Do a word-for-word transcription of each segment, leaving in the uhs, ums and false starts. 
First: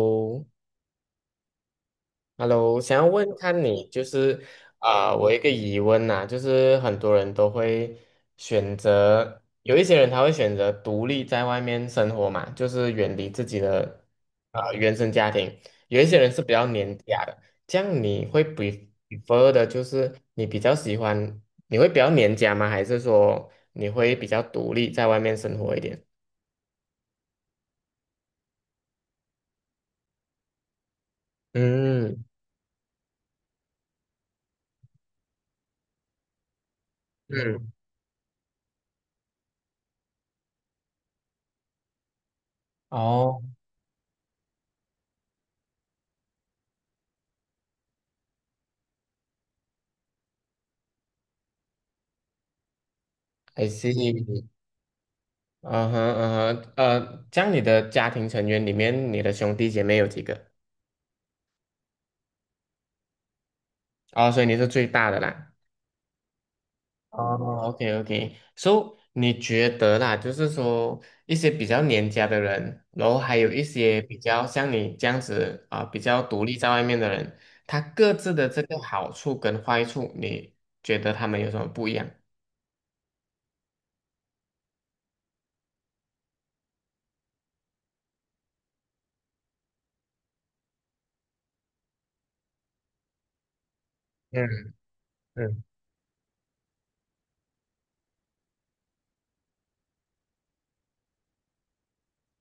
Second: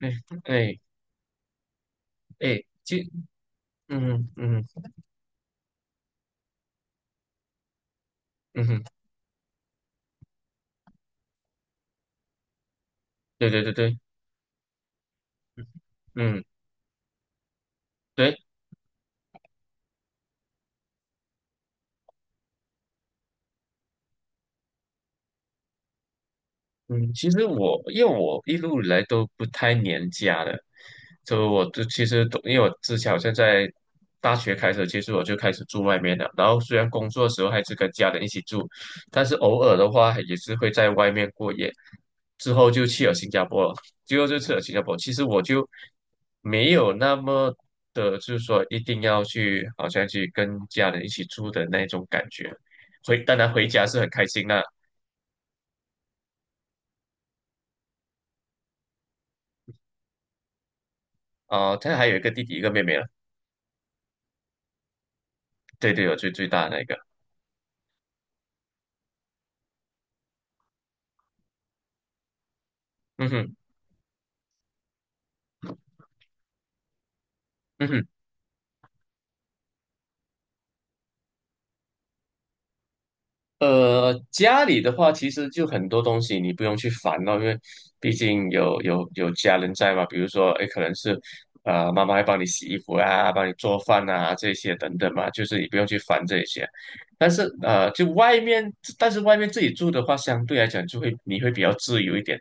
哎 哎哎，想要其问看你就嗯是嗯啊、我一个疑问呐，就是很多人都会选嗯，择，有一些人他会选择独立在外面生活嘛，就是远离自对己对对对，的啊、原生家庭，嗯有一些人是嗯，比较黏家的，这样你对。会比 r e prefer 的就是你比较喜欢，你会比较黏家吗？还是说你会比较独立在外面生活一点？嗯，其实我因为我一路以来都不太黏家的。就我就其实嗯都因为我之前好像在大学开始，其实我就开始住外面了。然后虽然工作的时候还嗯，是跟家人一起住，但是偶尔的话也是会在外面过夜。之后就去了新哦加坡了，最后就去了新加坡。其实我就没有那么的，就是说一定要去，好像去跟家人一起住的那种感觉。回当然回，I 家是很开心 see。的嗯哼嗯哼，呃，这样你的家庭成员里面，你的兄弟姐妹有几个？啊。他还有一个弟弟一个妹妹了。哦，所以你是最大的啦。对对，有最最大的那个。哦，OK OK。So，你觉得啦，就是说一些比较黏家的人，然后嗯还有哼，一些比较像你这样子啊、比较独立在外面的人，他嗯哼。各自的这个好处跟坏处，你觉得他们有什么不一样？呃，家里的话，其实就很多东西你不用去烦咯，因为毕竟有有有家人在嘛。比如说，哎，可能是呃，妈妈会帮你洗衣服啊，帮你做饭啊，嗯这些等等嘛，就是嗯你不用去烦这些。但是呃，就外面，但是外面自己住的话，相对来讲就会你会比较自由一点。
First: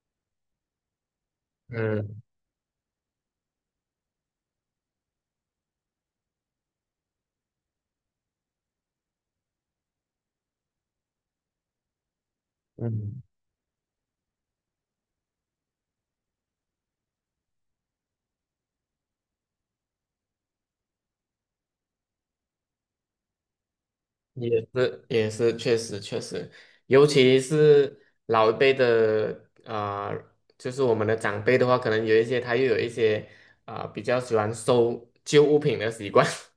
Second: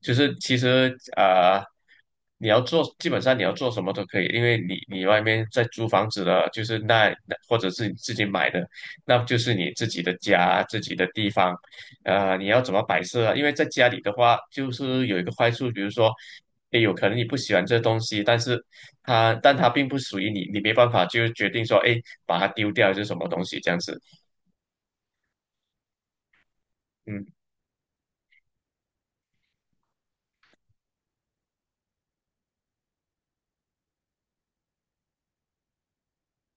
就是其实啊、呃嗯你要做基本上你要做什么都可以，因为你你外面在租房子的，就是那那或者是你自己买的。那就是你自己的家、自己的地方。呃，你要怎么摆嗯。设啊？因为在家里的话，就是有一个坏处。比如说，也有可能你不喜欢这东西，但是它，但它并不属于你，你没办法就决定说，哎，把它丢掉还是什么东西这样子。也是也是确实确实，尤嗯，其是老一辈的啊、呃就是我们的长辈的话，可能有一些他又有一些啊、呃比较喜欢收旧物品的习惯。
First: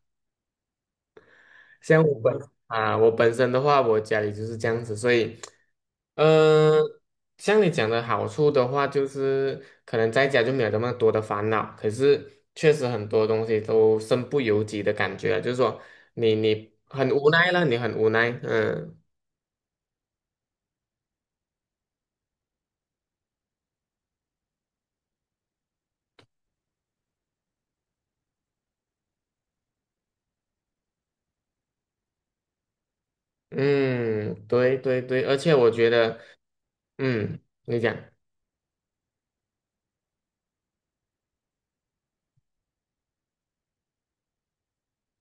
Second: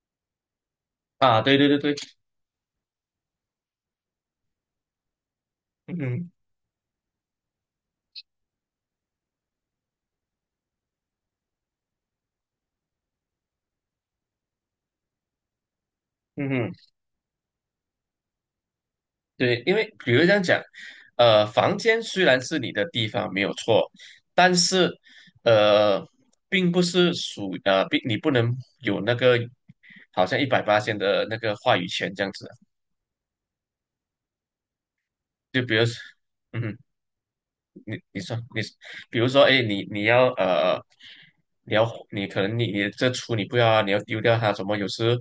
啊，对对对对。像我本啊、我本身的话，我家里就是这样子，所以嗯嗯呃，像你讲的好处的话，就是可能在家就没有那么多的烦恼，可是确实很多东西都身不由己的感觉啊就是说你嗯，你很无奈了，你很无奈，嗯。对，因为比如这样讲，呃，房间虽然是你的地方没有错，但是呃，并不是属呃，并你不能有那个好像一百八千的那个话语权这样子啊。嗯，对对对，而且就我比如觉说，得，嗯哼。嗯，你讲你你说你，比如说，哎，你你要呃，你要你可能你你这厨你不要啊，你要丢掉它。怎么有时，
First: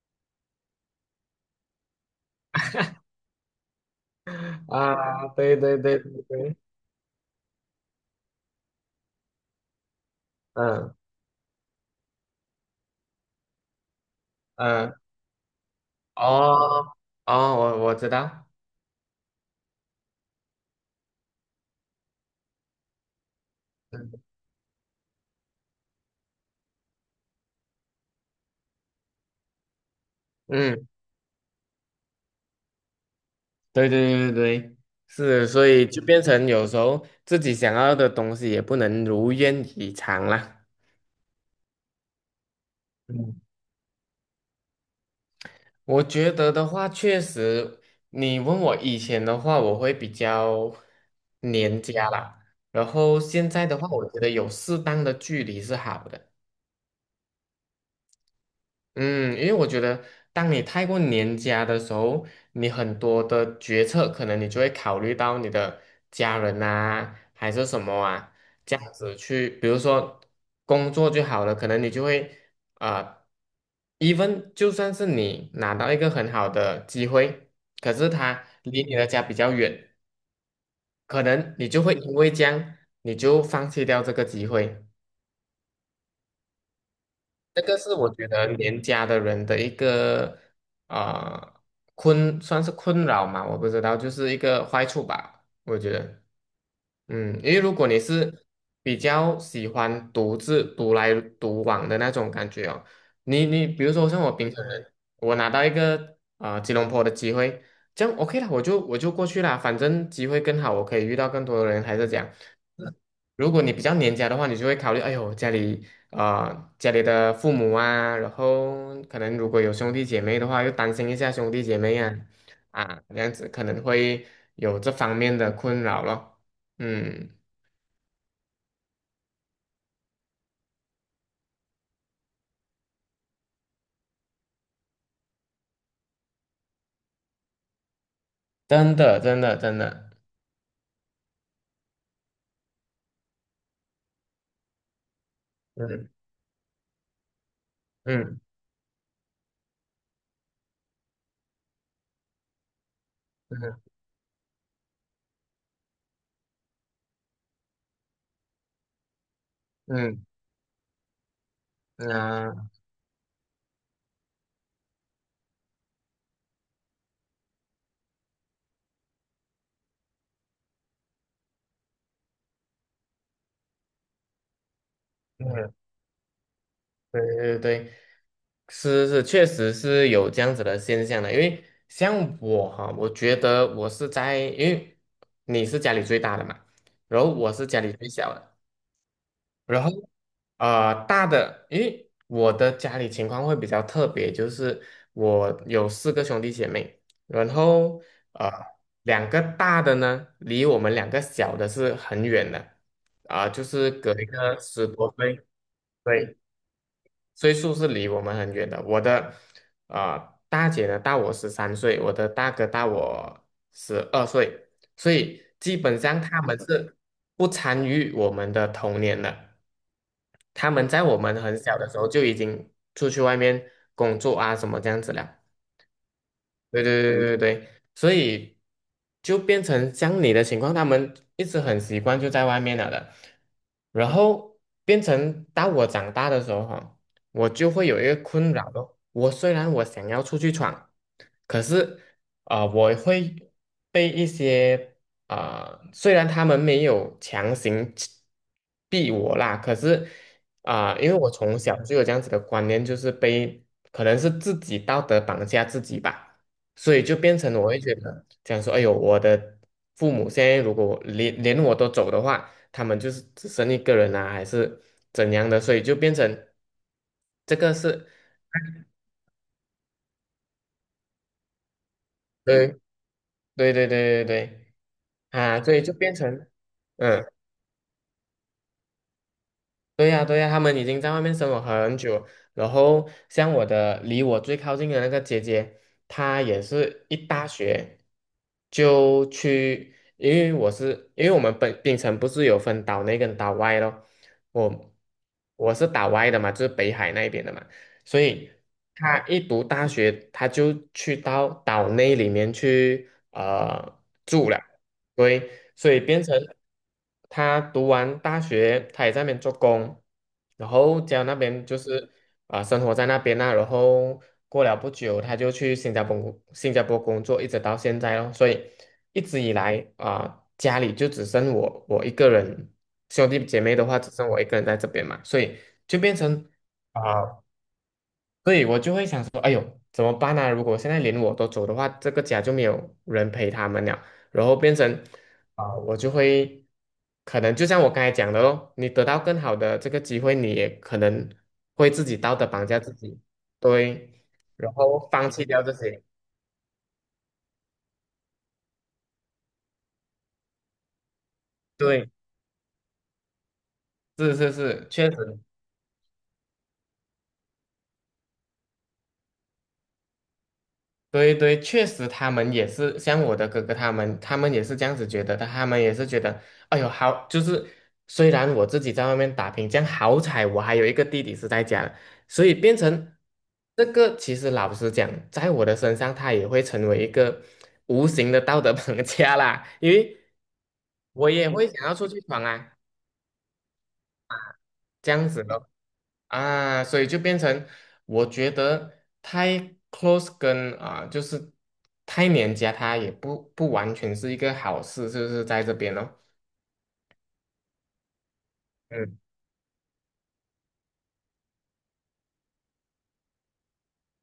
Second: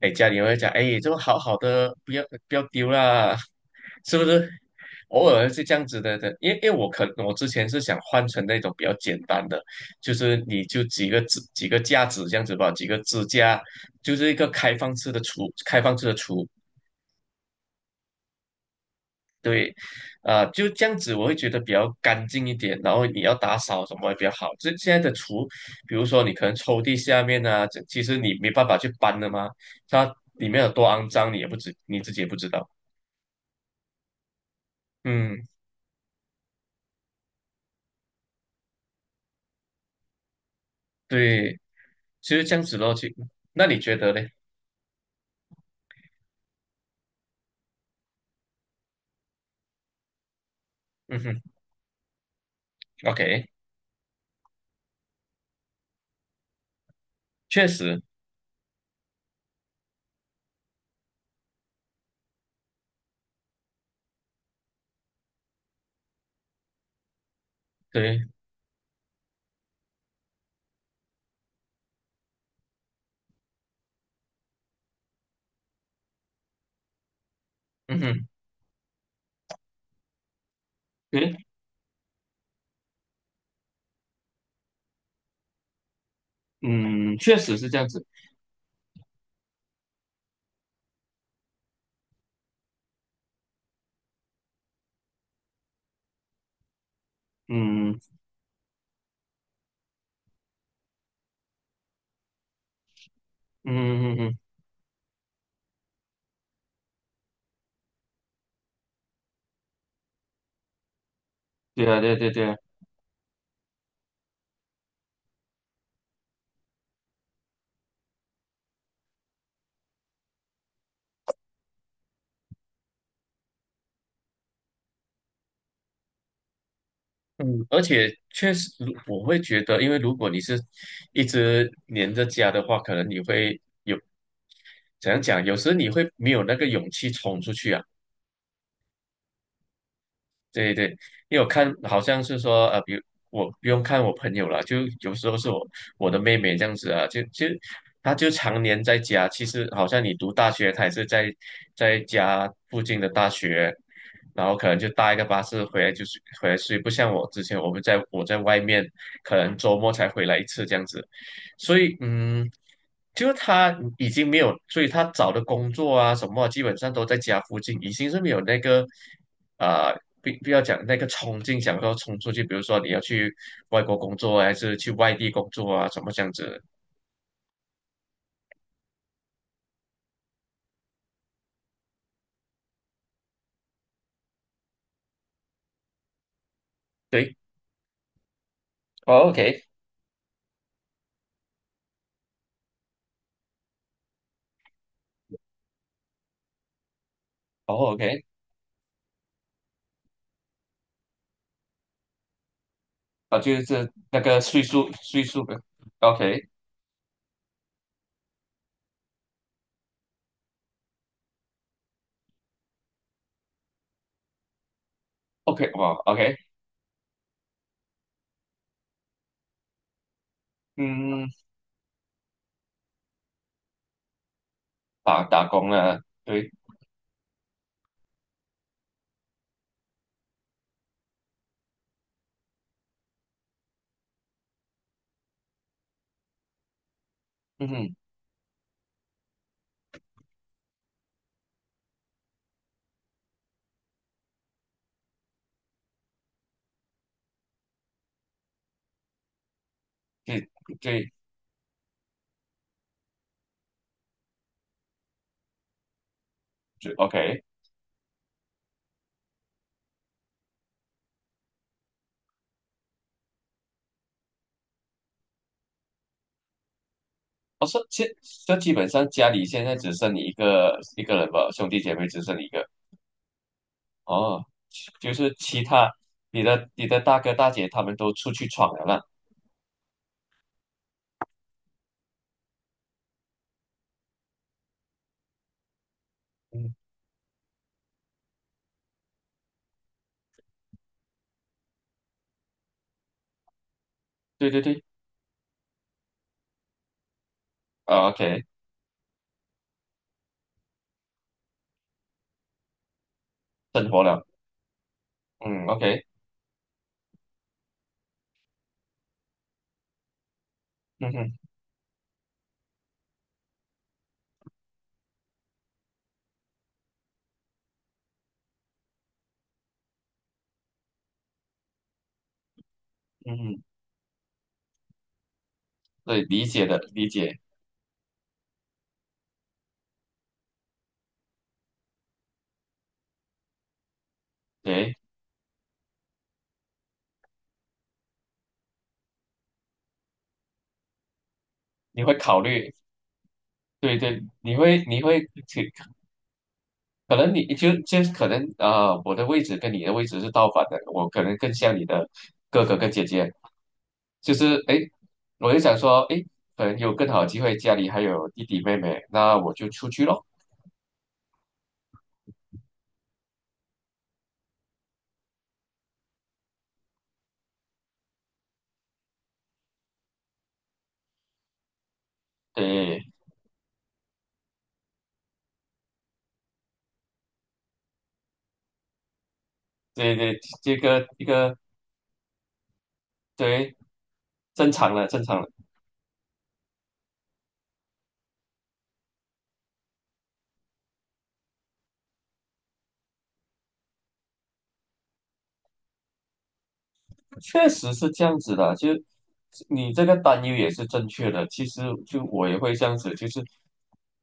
哎，家里会讲，哎，这个好好的，不要不要丢啦，是不是？啊，偶尔对是这对样对子的对的，因为对，因为我可我之前是想换成那种比较简单的，就是你就嗯几个支几个架子这样子吧，几个支架，就是一个开嗯，放式的厨，开放式的厨。哦哦，我我知道，对，啊、就这样子，我会觉得比较干净一点。然后你要打扫什么也比较好。这现在的厨，比如说你可能抽屉下面啊，这其实你没办法去搬的嘛，它里面有多嗯，肮脏，你也不知你自己也不知道。对对对对对，嗯，是，所以就变成有时候自己想要的东西也不能如愿以偿啦。对，其实这样子咯。其嗯，那你觉得嘞？我觉得的话，确实，你问我以前的话，我会比较嗯哼黏家啦，然后，OK，现在的话，我觉得有适当的距离是好的。确实，嗯，因为我觉得，当你太过年家的时候，你很多的决策可能你就会考虑到你的家人啊，还是什么对，啊，这样子去，比如说工作就好了，可能你就会啊、呃、，even 就算是你拿到一个很好的机会，可嗯是哼，它离你的家比较远，可对，能你就会因为这样，你就放弃掉这个机会。嗯，确实这是个这样是子。我觉得年家的人的一个啊、困，算是困扰嘛，我不知道，就是一个坏处吧，我觉得，嗯，因为如果嗯你嗯是比较喜欢独自独来独往的那种感觉哦，你你比如说嗯嗯，像嗯我嗯，平常人，我拿到一个啊、呃吉隆坡的机会，这样 OK 了，我就我就过去啦，反正机会更好，我可以遇到更多的人，对还啊，是这对样。对对啊。如果你比较黏家的话，你就会考虑，哎呦，家里啊、呃家里的父母啊，然后可能如果有兄弟姐妹的话，又担心一下兄弟姐妹啊，啊，这样子可能会有这方面的困扰咯。嗯，嗯，而且确实，如我会觉得，因为如果你是一直黏着家的话，可能你会有怎样讲，有时你会没有那个勇气冲出去啊。真的，真的，真的，对对，因为我看好像是说，呃，比如我不用看我朋友了，就有时候是我嗯我的妹妹这样子啊，就就她就嗯常年在家。其实好像你读大学，她也是在在家附近的大学，嗯然后可能就搭一个巴士回来就是回来睡，不像我之前我们在我在外面，可能周末才嗯回来一次这样子。所以嗯嗯，啊，就是他已经没有，所以他找的工作啊什么啊，基本上都在家附近，已经是没有那个啊、不不要讲那个冲劲，想说冲出去。比如说你要去外国工作啊还是去外地工作嗯，啊，什么这样子的。对对对。是是，确实是有这样子的现象的。因为像我哈，我觉得我是在，因为你是家里最大的嘛，然后对，我是家里最小的，哦，OK，然后呃大的，因为我的家里情况会比较特别，就是我有四个兄弟姐妹，然哦后，OK。呃两个大的呢，离我们两个小的是很远的，啊，啊、就就是是隔那一个个岁十数多岁岁。数的对，，OK，OK。岁数是离我们很远的。我的呃大姐呢大我十三岁，我的大哥大我十二岁，所以基哇本上，OK。他们是不参与我们的童年的。他们在我嗯，们很小的时候就已经出去外面工作啊什么这样子打了。打工了，对。对对对对对，所以就变成像你的情况，他们一直很习惯就在外面了的，然后变成到我长大的时候哈，我嗯就会哼，有一个困扰咯。我虽然我想要出去闯，可是啊、呃我会被一些啊、呃虽然他们没有强行逼我啦，可是对啊、因对为我从小就有这样子的观念，就是被可能是自己道德绑架自己吧。对所以就变，OK。成我会觉得，讲说，哎呦，我的父母现在如果我连连我都走的话，他们就是只剩一个人啊，还是怎样的，所以就变成这我个说是，现就基本上家里现在只剩你一个一个人吧，兄弟姐妹只剩你一个。对对对对对哦，对就是其啊，所以他就变你成，的你的大嗯。哥大姐他们都出去闯了啦。对呀，对呀，他们已经在外面生活很久，然后像我的离我最靠近的那个姐姐，她也嗯，是一大学就去，因为我是因为我们本槟城不是有分岛内跟岛外咯，对对对，我我是岛外的嘛，就是北海那边的嘛，啊所，OK，以她一读大学，她就去到岛内里面去生活呃了，住了，对，嗯所以，OK，变成他读完大学，他也在那边做工，然后嗯家哼，那边就是啊、呃生活在那边呐，然后过了不久，他就去新加坡新加坡工作，一直到现在咯。所以一直以来啊、家里就只剩我我一个人，兄嗯弟姐哼。妹的话只剩我一个人在这边嘛，所以就变对，理成。解的，理解。啊。所以我就会想说，哎呦，怎么办呢，如果现在连我都走的话，这个家就没有人陪他们了，然后变成，对，啊，我就会，可能就像我刚才讲的咯，你得到更好的这个机会，你也可能会你自会己道考德绑虑，架自己，对对，对，你然会你后会放可弃掉这些，能你就就可能啊、呃我的位置跟你的位置是倒反的，我可能更像你的对，哥哥跟姐姐。就是是是哎，是，诶确实，我就想说，哎，可能有更好的机会，家里还有弟弟妹妹，那我就出去咯。对对，确实他们也是像我的哥哥他们，他们也是这样子觉得的，他们也是觉得，哎呦，好，就是虽然我自己在外面打拼，这样好彩我还有一个弟弟是在家的，所以变对，成这个，其实老实讲，在我的身上，他也会成为一个无形的道德绑架啦，因对为对，这个一我也个会想要出去闯啊，对，正常了，这正样常子了，咯。啊，所以就变成我觉得太 close 跟啊、就是太黏家，它也不不完全是一个好事，是不是在这边哦。确实是这样子的。就嗯你这个担忧也是正确的。其实就我也会这样子，就是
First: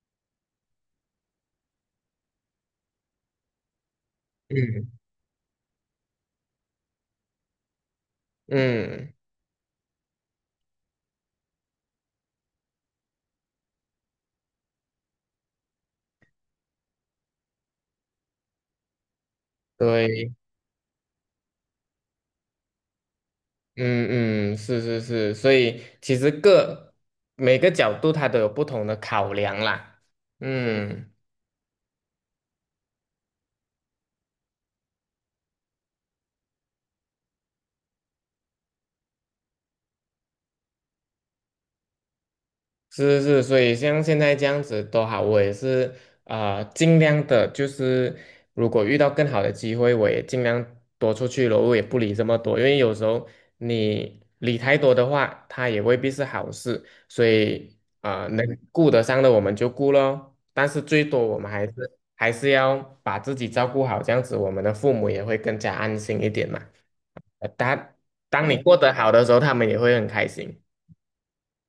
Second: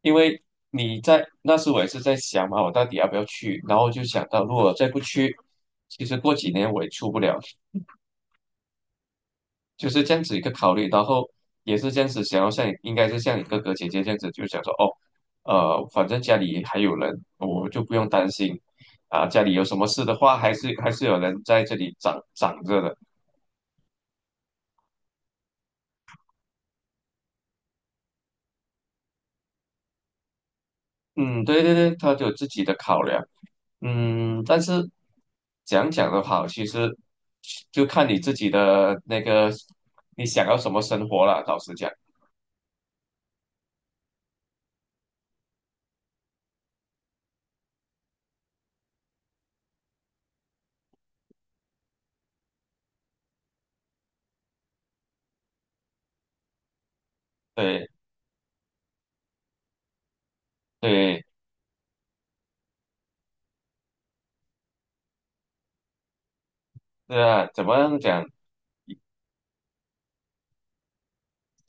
因为你在那时我也是在想嘛，我到底要不要去？然后就想到，如果再嗯不去，其实过几年我也出不了。嗯，就是这样子一个考虑。然后也是这样子想要像你应该是像你哥哥姐姐这样子，就想说哦，呃，反正家里还有人，我就不用担心啊，家里有什么事的对，话，还是还是有人在这里长长着的。嗯嗯，是是是，所以其实各每个角度它都有不同的考量啦。嗯。嗯，对对对，他有自己的考量。嗯，但是讲讲的话，其实就看你自己的那个你想要什么生活了。老实讲，是是，是，所以像现在这样子都好，我也是呃尽量的，就是如果遇到更好的机会，我也尽量多出去咯。我也不理这么多，因为有时候你理太多的话，它也未必是好事，所以对啊、呃能嗯顾得上的我们就顾咯，但是最多对，我们还嗯是还是要把自己照顾好，这样子我们的父母也会更加安心一点嘛。对啊，呃，怎么当样讲当你嗯过得好的时候，他们也会很开心。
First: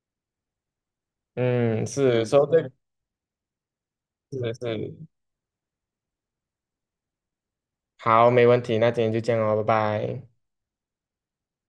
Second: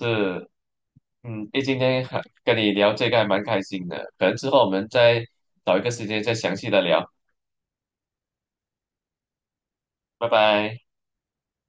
是。嗯，诶，今嗯，天还是，嗯说跟对，你聊这个还蛮开心的，可能是之后我们是，再找一个时间再详细的聊，好，没问题，那今天就这样哦，拜拜拜。拜。